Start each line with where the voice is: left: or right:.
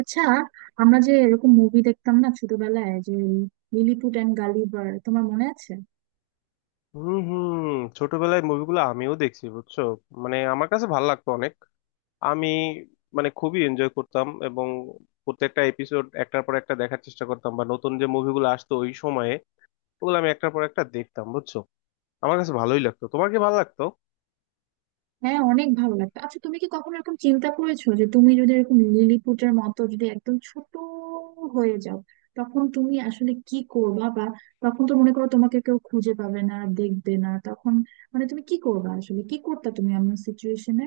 right: আচ্ছা, আমরা যে এরকম মুভি দেখতাম না ছোটবেলায়, যে লিলিপুট এন্ড গালিভার, তোমার মনে আছে?
left: হুম হুম। ছোটবেলায় মুভিগুলো আমিও দেখছি বুঝছো। মানে আমার কাছে ভালো লাগতো অনেক। আমি মানে খুবই এনজয় করতাম, এবং প্রত্যেকটা এপিসোড একটার পর একটা দেখার চেষ্টা করতাম, বা নতুন যে মুভিগুলো আসতো ওই সময়ে, ওগুলো আমি একটার পর একটা দেখতাম বুঝছো। আমার কাছে ভালোই লাগতো, তোমার কি ভালো লাগতো?
right: হ্যাঁ, অনেক ভালো লাগতো। আচ্ছা, তুমি কি কখনো এরকম চিন্তা করেছো যে তুমি যদি এরকম লিলিপুটের মতো যদি একদম ছোট হয়ে যাও, তখন তুমি আসলে কি করবা? বা তখন তো মনে করো তোমাকে কেউ খুঁজে পাবে না, দেখবে না, তখন মানে তুমি কি করবা আসলে? কি করতে তুমি এমন সিচুয়েশনে?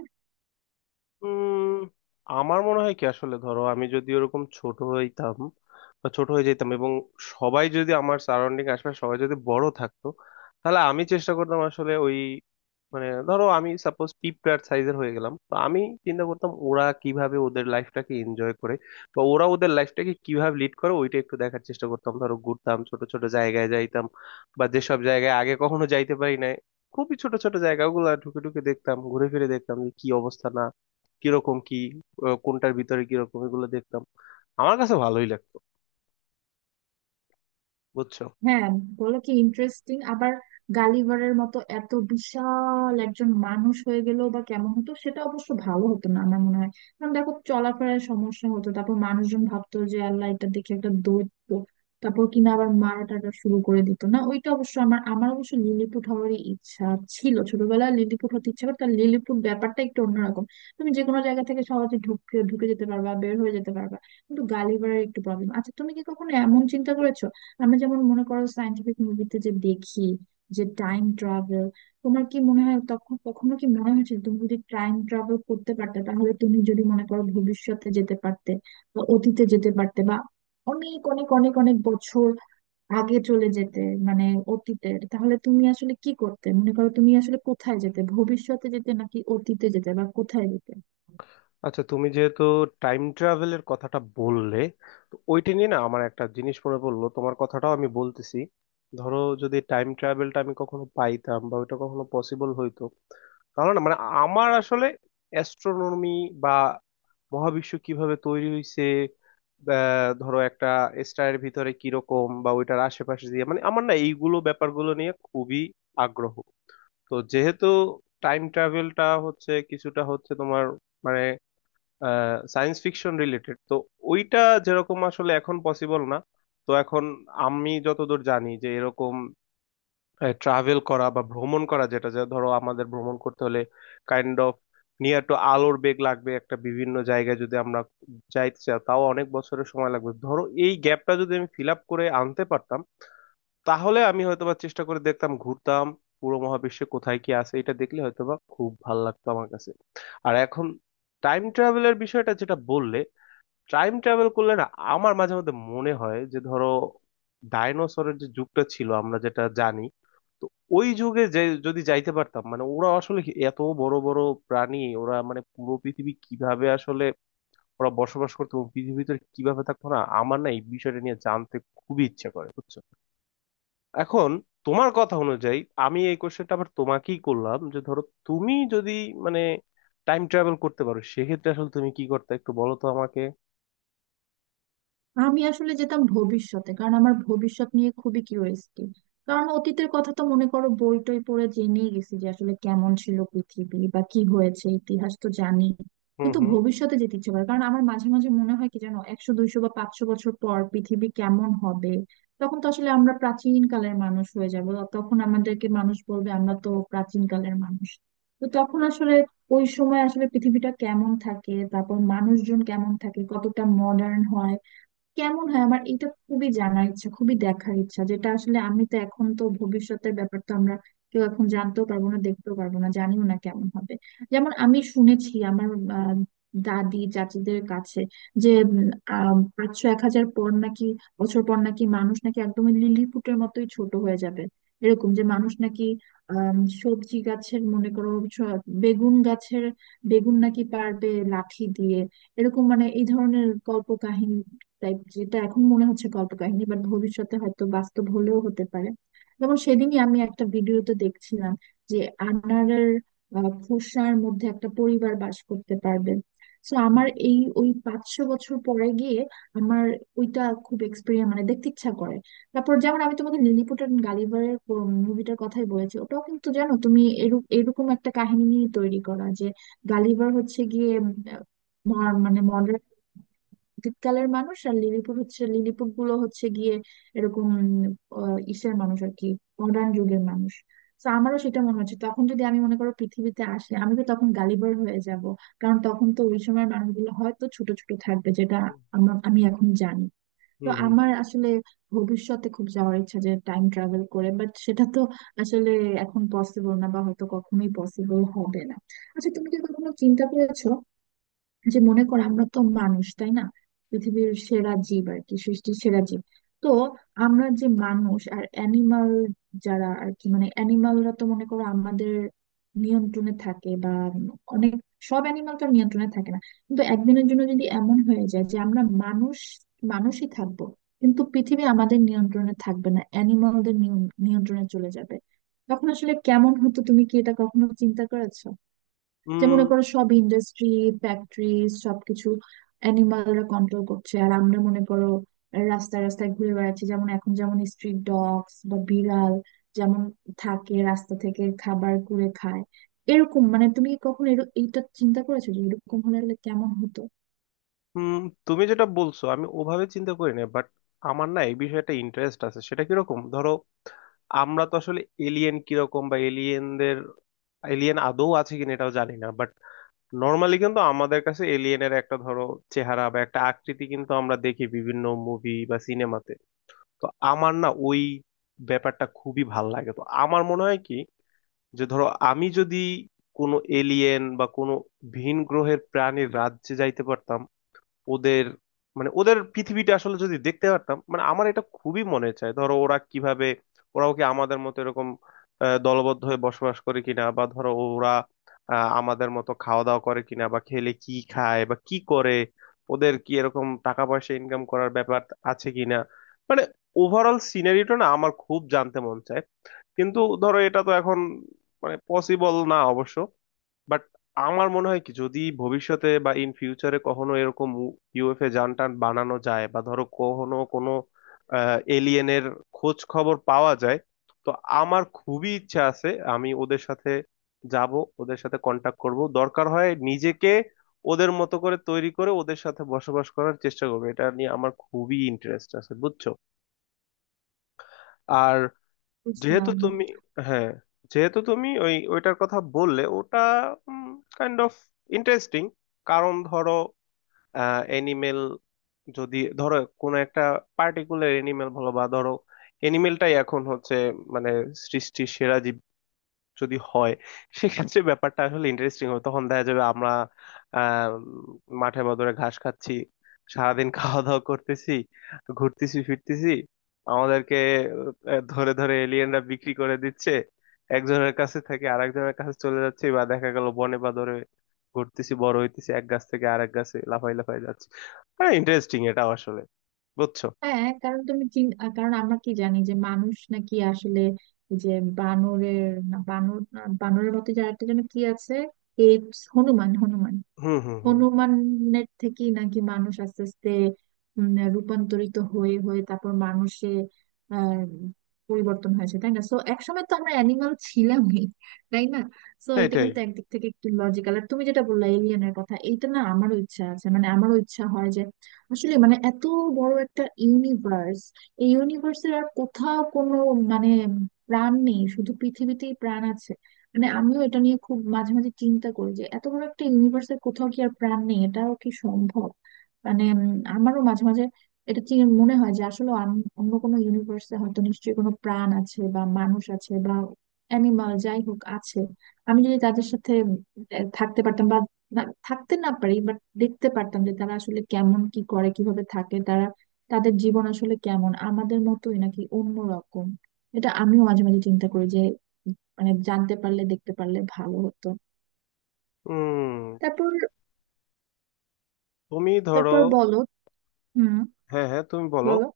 left: উম আমার মনে হয় কি, আসলে ধরো আমি যদি ওরকম ছোট হইতাম বা ছোট হয়ে যেতাম, এবং সবাই যদি আমার সারাউন্ডিং আশপাশ সবাই যদি বড় থাকতো, তাহলে আমি চেষ্টা করতাম আসলে ওই মানে ধরো আমি সাপোজ পিঁপড়ার সাইজের হয়ে গেলাম, তো আমি চিন্তা করতাম ওরা কিভাবে ওদের লাইফটাকে এনজয় করে বা ওরা ওদের লাইফটাকে কিভাবে লিড করে, ওইটা একটু দেখার চেষ্টা করতাম। ধরো ঘুরতাম, ছোট ছোট জায়গায় যাইতাম বা যেসব জায়গায় আগে কখনো যাইতে পারি নাই, খুবই ছোট ছোট জায়গাগুলো ঢুকে ঢুকে দেখতাম, ঘুরে ফিরে দেখতাম যে কি অবস্থা, না কিরকম কি, কোনটার ভিতরে কিরকম, এগুলো দেখতাম। আমার কাছে ভালোই লাগতো বুঝছো।
right: হ্যাঁ, বলো। কি ইন্টারেস্টিং আবার গালিভারের মতো এত বিশাল একজন মানুষ হয়ে গেল বা কেমন হতো? সেটা অবশ্য ভালো হতো না আমার মনে হয়, কারণ দেখো চলাফেরায় সমস্যা হতো, তারপর মানুষজন ভাবতো যে আল্লাহ, এটা দেখে একটা দৈত্য, তারপর কিনা আবার মারা টারা শুরু করে দিত না। ওইটা অবশ্য আমার আমার অবশ্য লিলিপুট হওয়ারই ইচ্ছা ছিল ছোটবেলায়, লিলিপুট হতে ইচ্ছা করতো। আর লিলিপুট ব্যাপারটা একটু অন্যরকম, তুমি যে কোনো জায়গা থেকে সহজে ঢুকে ঢুকে যেতে পারবা, বের হয়ে যেতে পারবা, কিন্তু গালিভারের একটু প্রবলেম। আচ্ছা, তুমি কি কখনো এমন চিন্তা করেছো, আমরা যেমন মনে করো সায়েন্টিফিক মুভিতে যে দেখি যে টাইম ট্রাভেল, তোমার কি মনে হয়, তখন কখনো কি মনে হয়েছে তুমি যদি টাইম ট্রাভেল করতে পারতে, তাহলে তুমি যদি মনে করো ভবিষ্যতে যেতে পারতে বা অতীতে যেতে পারতে, বা অনেক অনেক অনেক অনেক বছর আগে চলে যেতে মানে অতীতে, তাহলে তুমি আসলে কি করতে? মনে করো, তুমি আসলে কোথায় যেতে? ভবিষ্যতে যেতে নাকি অতীতে যেতে, বা কোথায় যেতে?
left: আচ্ছা, তুমি যেহেতু টাইম ট্রাভেলের কথাটা বললে, তো ওইটা নিয়ে না আমার একটা জিনিস মনে পড়লো, তোমার কথাটাও আমি বলতেছি। ধরো যদি টাইম ট্রাভেলটা আমি কখনো পাইতাম বা ওইটা কখনো পসিবল হইতো, তাহলে না মানে আমার আসলে অ্যাস্ট্রোনমি বা মহাবিশ্ব কিভাবে তৈরি হয়েছে, ধরো একটা স্টারের ভিতরে কিরকম বা ওইটার আশেপাশে দিয়ে, মানে আমার না এইগুলো ব্যাপারগুলো নিয়ে খুবই আগ্রহ। তো যেহেতু টাইম ট্রাভেলটা হচ্ছে কিছুটা হচ্ছে তোমার মানে সায়েন্স ফিকশন রিলেটেড, তো ওইটা যেরকম আসলে এখন পসিবল না। তো এখন আমি যতদূর জানি যে এরকম ট্রাভেল করা বা ভ্রমণ করা, যেটা যা ধরো আমাদের ভ্রমণ করতে হলে কাইন্ড অফ নিয়ার টু আলোর বেগ লাগবে একটা, বিভিন্ন জায়গায় যদি আমরা যাইতে চাই তাও অনেক বছরের সময় লাগবে। ধরো এই গ্যাপটা যদি আমি ফিল আপ করে আনতে পারতাম, তাহলে আমি হয়তোবা চেষ্টা করে দেখতাম, ঘুরতাম পুরো মহাবিশ্বে কোথায় কি আছে, এটা দেখলে হয়তোবা খুব ভালো লাগতো আমার কাছে। আর এখন টাইম ট্রাভেলের বিষয়টা যেটা বললে, টাইম ট্রাভেল করলে না আমার মাঝে মধ্যে মনে হয় যে ধরো ডাইনোসরের যে যুগটা ছিল আমরা যেটা জানি, তো ওই যুগে যে যদি যাইতে পারতাম, মানে ওরা আসলে এত বড় বড় প্রাণী ওরা মানে পুরো পৃথিবী কিভাবে আসলে ওরা বসবাস করতো এবং পৃথিবীর ভিতরে কিভাবে থাকতো না, আমার না এই বিষয়টা নিয়ে জানতে খুবই ইচ্ছে করে বুঝছো। এখন তোমার কথা অনুযায়ী আমি এই কোশ্চেনটা আবার তোমাকেই করলাম, যে ধরো তুমি যদি মানে টাইম ট্রাভেল করতে পারো, সেক্ষেত্রে আসলে তুমি কি করতে একটু বলো তো আমাকে।
right: আমি আসলে যেতাম ভবিষ্যতে, কারণ আমার ভবিষ্যৎ নিয়ে খুবই কিউরিয়াসিটি। কারণ অতীতের কথা তো মনে করো বই টই পড়ে জেনেই গেছি যে আসলে কেমন ছিল পৃথিবী বা কি হয়েছে, ইতিহাস তো জানি।
left: হুম
right: কিন্তু
left: হুম
right: ভবিষ্যতে যেতে ইচ্ছে করে, কারণ আমার মাঝে মাঝে মনে হয় কি জানো, 100 200 বা 500 বছর পর পৃথিবী কেমন হবে। তখন তো আসলে আমরা প্রাচীন কালের মানুষ হয়ে যাব, তখন আমাদেরকে মানুষ বলবে আমরা তো প্রাচীন কালের মানুষ। তো তখন আসলে ওই সময় আসলে পৃথিবীটা কেমন থাকে, তারপর মানুষজন কেমন থাকে, কতটা মডার্ন হয়, কেমন হয়, আমার এটা খুবই জানার ইচ্ছা, খুবই দেখার ইচ্ছা। যেটা আসলে আমি তো এখন তো ভবিষ্যতের ব্যাপার তো আমরা কেউ এখন জানতেও পারবো না, দেখতেও পারবো না, জানিও না কেমন হবে। যেমন আমি শুনেছি আমার আহ, দাদি চাচিদের কাছে যে 500 1000 পর নাকি বছর পর নাকি মানুষ নাকি একদমই লিলিপুটের মতোই ছোট হয়ে যাবে, এরকম যে মানুষ নাকি আম, সবজি গাছের মনে করো বেগুন গাছের বেগুন নাকি পারবে লাঠি দিয়ে, এরকম মানে এই ধরনের গল্প। তাই, যেটা এখন মনে হচ্ছে কল্প কাহিনী, বাট ভবিষ্যতে হয়তো বাস্তব হলেও হতে পারে। যেমন সেদিনই আমি একটা ভিডিওতে দেখছিলাম যে আনারের খোসার মধ্যে একটা পরিবার বাস করতে পারবে। তো আমার এই ওই 500 বছর পরে গিয়ে আমার ওইটা খুব এক্সপিরিয়েন্স মানে দেখতে ইচ্ছা করে। তারপর যেমন আমি তোমাকে লিলিপুট এন্ড গালিভারের মুভিটার কথাই বলেছি, ওটাও কিন্তু জানো তুমি এরকম এরকম একটা কাহিনী নিয়ে তৈরি করা, যে গালিভার হচ্ছে গিয়ে আহ, মানে মডার্ন দ্বীপকালের মানুষ, আর লিলিপুট হচ্ছে, লিলিপুট গুলো হচ্ছে গিয়ে এরকম ইসের মানুষ আর কি, মডার্ন যুগের মানুষ। তো আমারও সেটা মনে হচ্ছে, তখন যদি আমি মনে করো পৃথিবীতে আসে আমি তো তখন গালিবার হয়ে যাব, কারণ তখন তো ওই সময় মানুষগুলো হয়তো ছোট ছোট থাকবে, যেটা আমি এখন জানি। তো
left: হুম
right: আমার আসলে ভবিষ্যতে খুব যাওয়ার ইচ্ছা, যে টাইম ট্রাভেল করে, বাট সেটা তো আসলে এখন পসিবল না, বা হয়তো কখনোই পসিবল হবে না। আচ্ছা, তুমি কি কখনো চিন্তা করেছো যে মনে কর আমরা তো মানুষ, তাই না? পৃথিবীর সেরা জীব আর কি, সৃষ্টির সেরা জীব। তো আমরা যে মানুষ আর অ্যানিমাল যারা আর কি, মানে অ্যানিমালরা তো মনে করো আমাদের নিয়ন্ত্রণে থাকে বা অনেক, সব অ্যানিমাল তো আর নিয়ন্ত্রণে থাকে না। কিন্তু একদিনের জন্য যদি এমন হয়ে যায় যে আমরা মানুষ, মানুষই থাকবো, কিন্তু পৃথিবী আমাদের নিয়ন্ত্রণে থাকবে না, অ্যানিমালদের নিয়ন্ত্রণে চলে যাবে, তখন আসলে কেমন হতো? তুমি কি এটা কখনো চিন্তা করেছো যে
left: হুম
right: মনে করো সব ইন্ডাস্ট্রি, ফ্যাক্টরি, সবকিছু অ্যানিমালরা কন্ট্রোল করছে, আর আমরা মনে করো রাস্তায় রাস্তায় ঘুরে বেড়াচ্ছি, যেমন এখন যেমন স্ট্রিট ডগস বা বিড়াল যেমন থাকে, রাস্তা থেকে খাবার কুড়ে খায়, এরকম। মানে তুমি কি কখনো এইটা চিন্তা করেছো, যে এরকম হলে হলে কেমন হতো?
left: হুম। তুমি যেটা বলছো আমি ওভাবে চিন্তা করি না, বাট আমার না এই বিষয়ে একটা ইন্টারেস্ট আছে। সেটা কিরকম, ধরো আমরা তো আসলে এলিয়েন কিরকম বা এলিয়েনদের, এলিয়েন আদৌ আছে কিনা এটাও জানি না, বাট নর্মালি কিন্তু আমাদের কাছে এলিয়েনের একটা ধরো চেহারা বা একটা আকৃতি কিন্তু আমরা দেখি বিভিন্ন মুভি বা সিনেমাতে। তো আমার না ওই ব্যাপারটা খুবই ভাল লাগে। তো আমার মনে হয় কি যে ধরো আমি যদি কোনো এলিয়েন বা কোনো ভিন গ্রহের প্রাণীর রাজ্যে যাইতে পারতাম, ওদের মানে ওদের পৃথিবীটা আসলে যদি দেখতে পারতাম, মানে আমার এটা খুবই মনে চায়। ধরো ওরা কিভাবে, ওরাও কি আমাদের মতো এরকম দলবদ্ধ হয়ে বসবাস করে কিনা, বা ধরো ওরা আমাদের মতো খাওয়া দাওয়া করে কিনা, বা খেলে কি খায় বা কি করে, ওদের কি এরকম টাকা পয়সা ইনকাম করার ব্যাপার আছে কিনা, মানে ওভারঅল সিনারিটা না আমার খুব জানতে মন চায়। কিন্তু ধরো এটা তো এখন মানে পসিবল না অবশ্য, বাট আমার মনে হয় কি যদি ভবিষ্যতে বা ইন ফিউচারে কখনো এরকম ইউএফএ যান টান বানানো যায়, বা ধরো কখনো কোনো এলিয়েনের খোঁজ খবর পাওয়া যায়, তো আমার খুবই ইচ্ছা আছে আমি ওদের সাথে যাব, ওদের সাথে কন্টাক্ট করব, দরকার হয় নিজেকে ওদের মতো করে তৈরি করে ওদের সাথে বসবাস করার চেষ্টা করবো। এটা নিয়ে আমার খুবই ইন্টারেস্ট আছে বুঝছো। আর যেহেতু
right: বুঝলাম।
left: তুমি, হ্যাঁ, যেহেতু তুমি ওই ওইটার কথা বললে, ওটা কাইন্ড অফ ইন্টারেস্টিং। কারণ ধরো অ্যানিমেল যদি ধরো কোনো একটা পার্টিকুলার এনিমেল বলো, বা ধরো এনিমেলটাই এখন হচ্ছে মানে সৃষ্টির সেরা যদি হয়, সেক্ষেত্রে ব্যাপারটা আসলে ইন্টারেস্টিং হবে। তখন দেখা যাবে আমরা আহ মাঠের বদলে ঘাস খাচ্ছি, সারাদিন খাওয়া দাওয়া করতেছি, ঘুরতেছি ফিরতেছি, আমাদেরকে ধরে ধরে এলিয়েনরা বিক্রি করে দিচ্ছে, একজনের কাছে থেকে আরেকজনের কাছে চলে যাচ্ছে, বা দেখা গেল বনে বা ধরে ঘুরতেছি বড় হইতেছি, এক গাছ থেকে আরেক গাছে লাফাই লাফাই যাচ্ছে। হ্যাঁ, ইন্টারেস্টিং এটা আসলে বুঝছো।
right: হ্যাঁ, কারণ তুমি কারণ আমরা কি জানি যে মানুষ নাকি আসলে এই যে বানরের না, বানর না, বানরের মতো যার একটা যেন কি আছে, এই হনুমান, হনুমান,
left: হুম হুম হুম।
right: হনুমানের থেকেই নাকি মানুষ আস্তে আস্তে রূপান্তরিত হয়ে হয়ে তারপর মানুষে আহ, পরিবর্তন হয়েছে, তাই না? সো একসময় তো আমরা অ্যানিমাল ছিলামই, তাই না? সো এটা
left: এটাই।
right: কিন্তু একদিক থেকে একটু লজিক্যাল। আর তুমি যেটা বললা এলিয়েনের কথা, এইটা না আমারও ইচ্ছা আছে, মানে আমারও ইচ্ছা হয় যে আসলে মানে এত বড় একটা ইউনিভার্স, এই ইউনিভার্সের আর কোথাও কোনো মানে প্রাণ নেই, শুধু পৃথিবীতেই প্রাণ আছে? মানে আমিও এটা নিয়ে খুব মাঝে মাঝে চিন্তা করি যে এত বড় একটা ইউনিভার্সের কোথাও কি আর প্রাণ নেই, এটাও কি সম্ভব? মানে আমারও মাঝে মাঝে এটা মনে হয় যে আসলে অন্য কোনো ইউনিভার্সে হয়তো নিশ্চয়ই কোনো প্রাণ আছে, বা মানুষ আছে বা অ্যানিমাল যাই হোক আছে। আমি যদি তাদের সাথে থাকতে পারতাম বা থাকতে না পারি বাট দেখতে পারতাম যে তারা আসলে কেমন, কি করে, কিভাবে থাকে তারা, তাদের জীবন আসলে কেমন, আমাদের মতোই নাকি অন্যরকম। এটা আমিও মাঝে মাঝে চিন্তা করি যে মানে জানতে পারলে, দেখতে পারলে ভালো হতো।
left: হুম।
right: তারপর,
left: তুমি ধরো,
right: বলো। হুম,
left: হ্যাঁ হ্যাঁ, তুমি বলো।
right: বলো।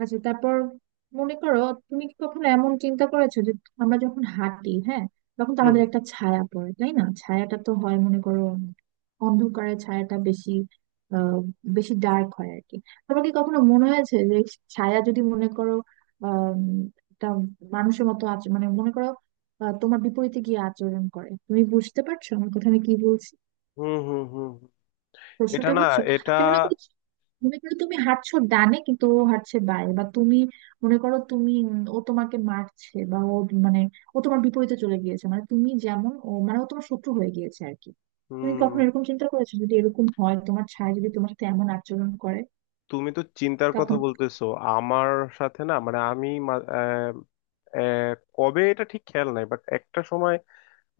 right: আচ্ছা, তারপর মনে করো, তুমি কি কখনো এমন চিন্তা করেছো যে আমরা যখন হাঁটি, হ্যাঁ, তখন তো আমাদের একটা ছায়া পড়ে, তাই না? ছায়াটা তো হয়, মনে করো অন্ধকারে ছায়াটা বেশি আহ বেশি ডার্ক হয় আর কি। তোমার কি কখনো মনে হয়েছে যে ছায়া যদি মনে করো আহ একটা মানুষের মতো আচরণ, মানে মনে করো তোমার বিপরীতে গিয়ে আচরণ করে? তুমি বুঝতে পারছো আমার কথা আমি কি বলছি?
left: হুম হুম হুম হুম। এটা
right: প্রশ্নটা
left: না,
right: বুঝছো?
left: এটা
right: যে মনে করো, তুমি হাঁটছো ডানে কিন্তু ও হাঁটছে বাঁয়ে, বা তুমি মনে করো, তুমি ও তোমাকে মারছে বা ও মানে ও তোমার বিপরীতে চলে গিয়েছে, মানে তুমি যেমন ও মানে ও তোমার শত্রু হয়ে গিয়েছে আর কি। তুমি
left: হুম।
right: কখনো এরকম চিন্তা করেছো, যদি এরকম হয় তোমার ছায়া যদি তোমার সাথে এমন আচরণ করে
left: তুমি তো চিন্তার কথা
right: তখন?
left: বলতেছো আমার সাথে না, মানে আমি আহ, কবে এটা ঠিক খেয়াল নাই, বাট একটা সময়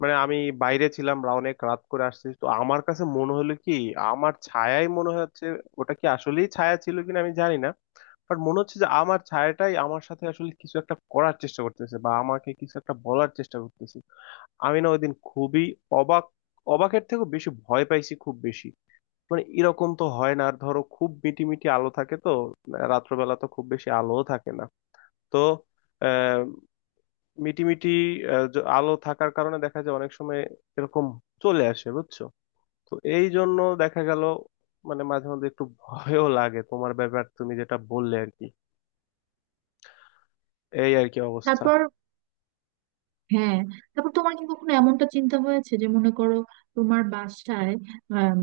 left: মানে আমি বাইরে ছিলাম বা অনেক রাত করে আসছি, তো আমার কাছে মনে হলো কি আমার ছায়াই মনে হচ্ছে। ওটা কি আসলেই ছায়া ছিল কিনা আমি জানি না, বাট মনে হচ্ছে যে আমার ছায়াটাই আমার সাথে আসলে কিছু একটা করার চেষ্টা করতেছে, বা আমাকে কিছু একটা বলার চেষ্টা করতেছে। আমি না ওইদিন খুবই অবাক, অবাকের থেকেও বেশি ভয় পাইছি, খুব বেশি। মানে এরকম তো হয় না। আর ধরো খুব মিটি মিটি আলো থাকে, তো রাত্রবেলা তো খুব বেশি আলোও থাকে না। তো মিটিমিটি আলো থাকার কারণে দেখা যায় অনেক সময় এরকম চলে আসে বুঝছো। তো এই জন্য দেখা গেল মানে মাঝে মধ্যে একটু ভয়ও লাগে, তোমার ব্যাপার তুমি যেটা বললে আর কি। এই আর কি অবস্থা।
right: তারপর। হ্যাঁ, তারপর তোমার কি কখনো এমনটা চিন্তা হয়েছে যে মনে করো তোমার বাসায় আম,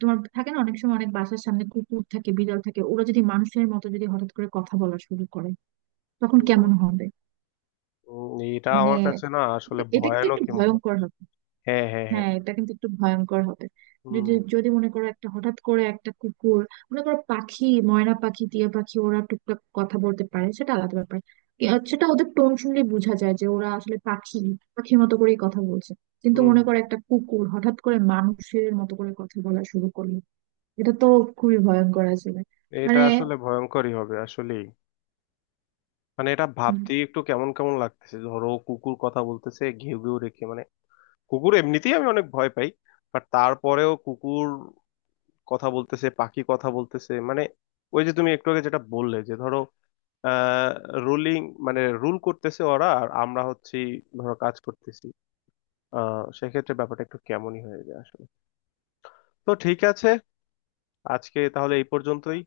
right: তোমার থাকে না অনেক সময় অনেক বাসার সামনে কুকুর থাকে, বিড়াল থাকে, ওরা যদি মানুষের মতো যদি হঠাৎ করে কথা বলা শুরু করে, তখন
left: হুম,
right: কেমন হবে?
left: হুম, এটা
right: মানে
left: আমার কাছে না আসলে
right: এটা কিন্তু একটু
left: ভয়ানকই মনে হয়।
right: ভয়ঙ্কর হবে।
left: হ্যাঁ হ্যাঁ হ্যাঁ।
right: হ্যাঁ, এটা কিন্তু একটু ভয়ঙ্কর হবে।
left: হুম
right: যদি, যদি মনে করো একটা হঠাৎ করে একটা কুকুর, মনে করো পাখি, ময়না পাখি, টিয়া পাখি, ওরা টুকটাক কথা বলতে পারে, সেটা আলাদা ব্যাপার। এ, আর সেটা ওদের টোন শুনলে বোঝা যায় যে ওরা আসলে পাখি, পাখির মতো করেই কথা বলছে। কিন্তু
left: হুম।
right: মনে করো একটা কুকুর হঠাৎ করে মানুষের মতো করে কথা বলা শুরু করলো, এটা তো খুবই ভয়ঙ্কর আসলে।
left: এটা
right: মানে
left: আসলে ভয়ঙ্করই হবে আসলেই। মানে এটা ভাবতেই একটু কেমন কেমন লাগতেছে। ধরো কুকুর কথা বলতেছে ঘেউ ঘেউ রেখে, মানে কুকুর এমনিতেই আমি অনেক ভয় পাই, বাট তারপরেও কুকুর কথা বলতেছে, পাখি কথা বলতেছে, মানে ওই যে তুমি একটু আগে যেটা বললে যে ধরো আহ রুলিং মানে রুল করতেছে ওরা, আর আমরা হচ্ছি ধরো কাজ করতেছি। সেক্ষেত্রে ব্যাপারটা একটু কেমনই হয়ে যায় আসলে। তো ঠিক আছে, আজকে তাহলে এই পর্যন্তই।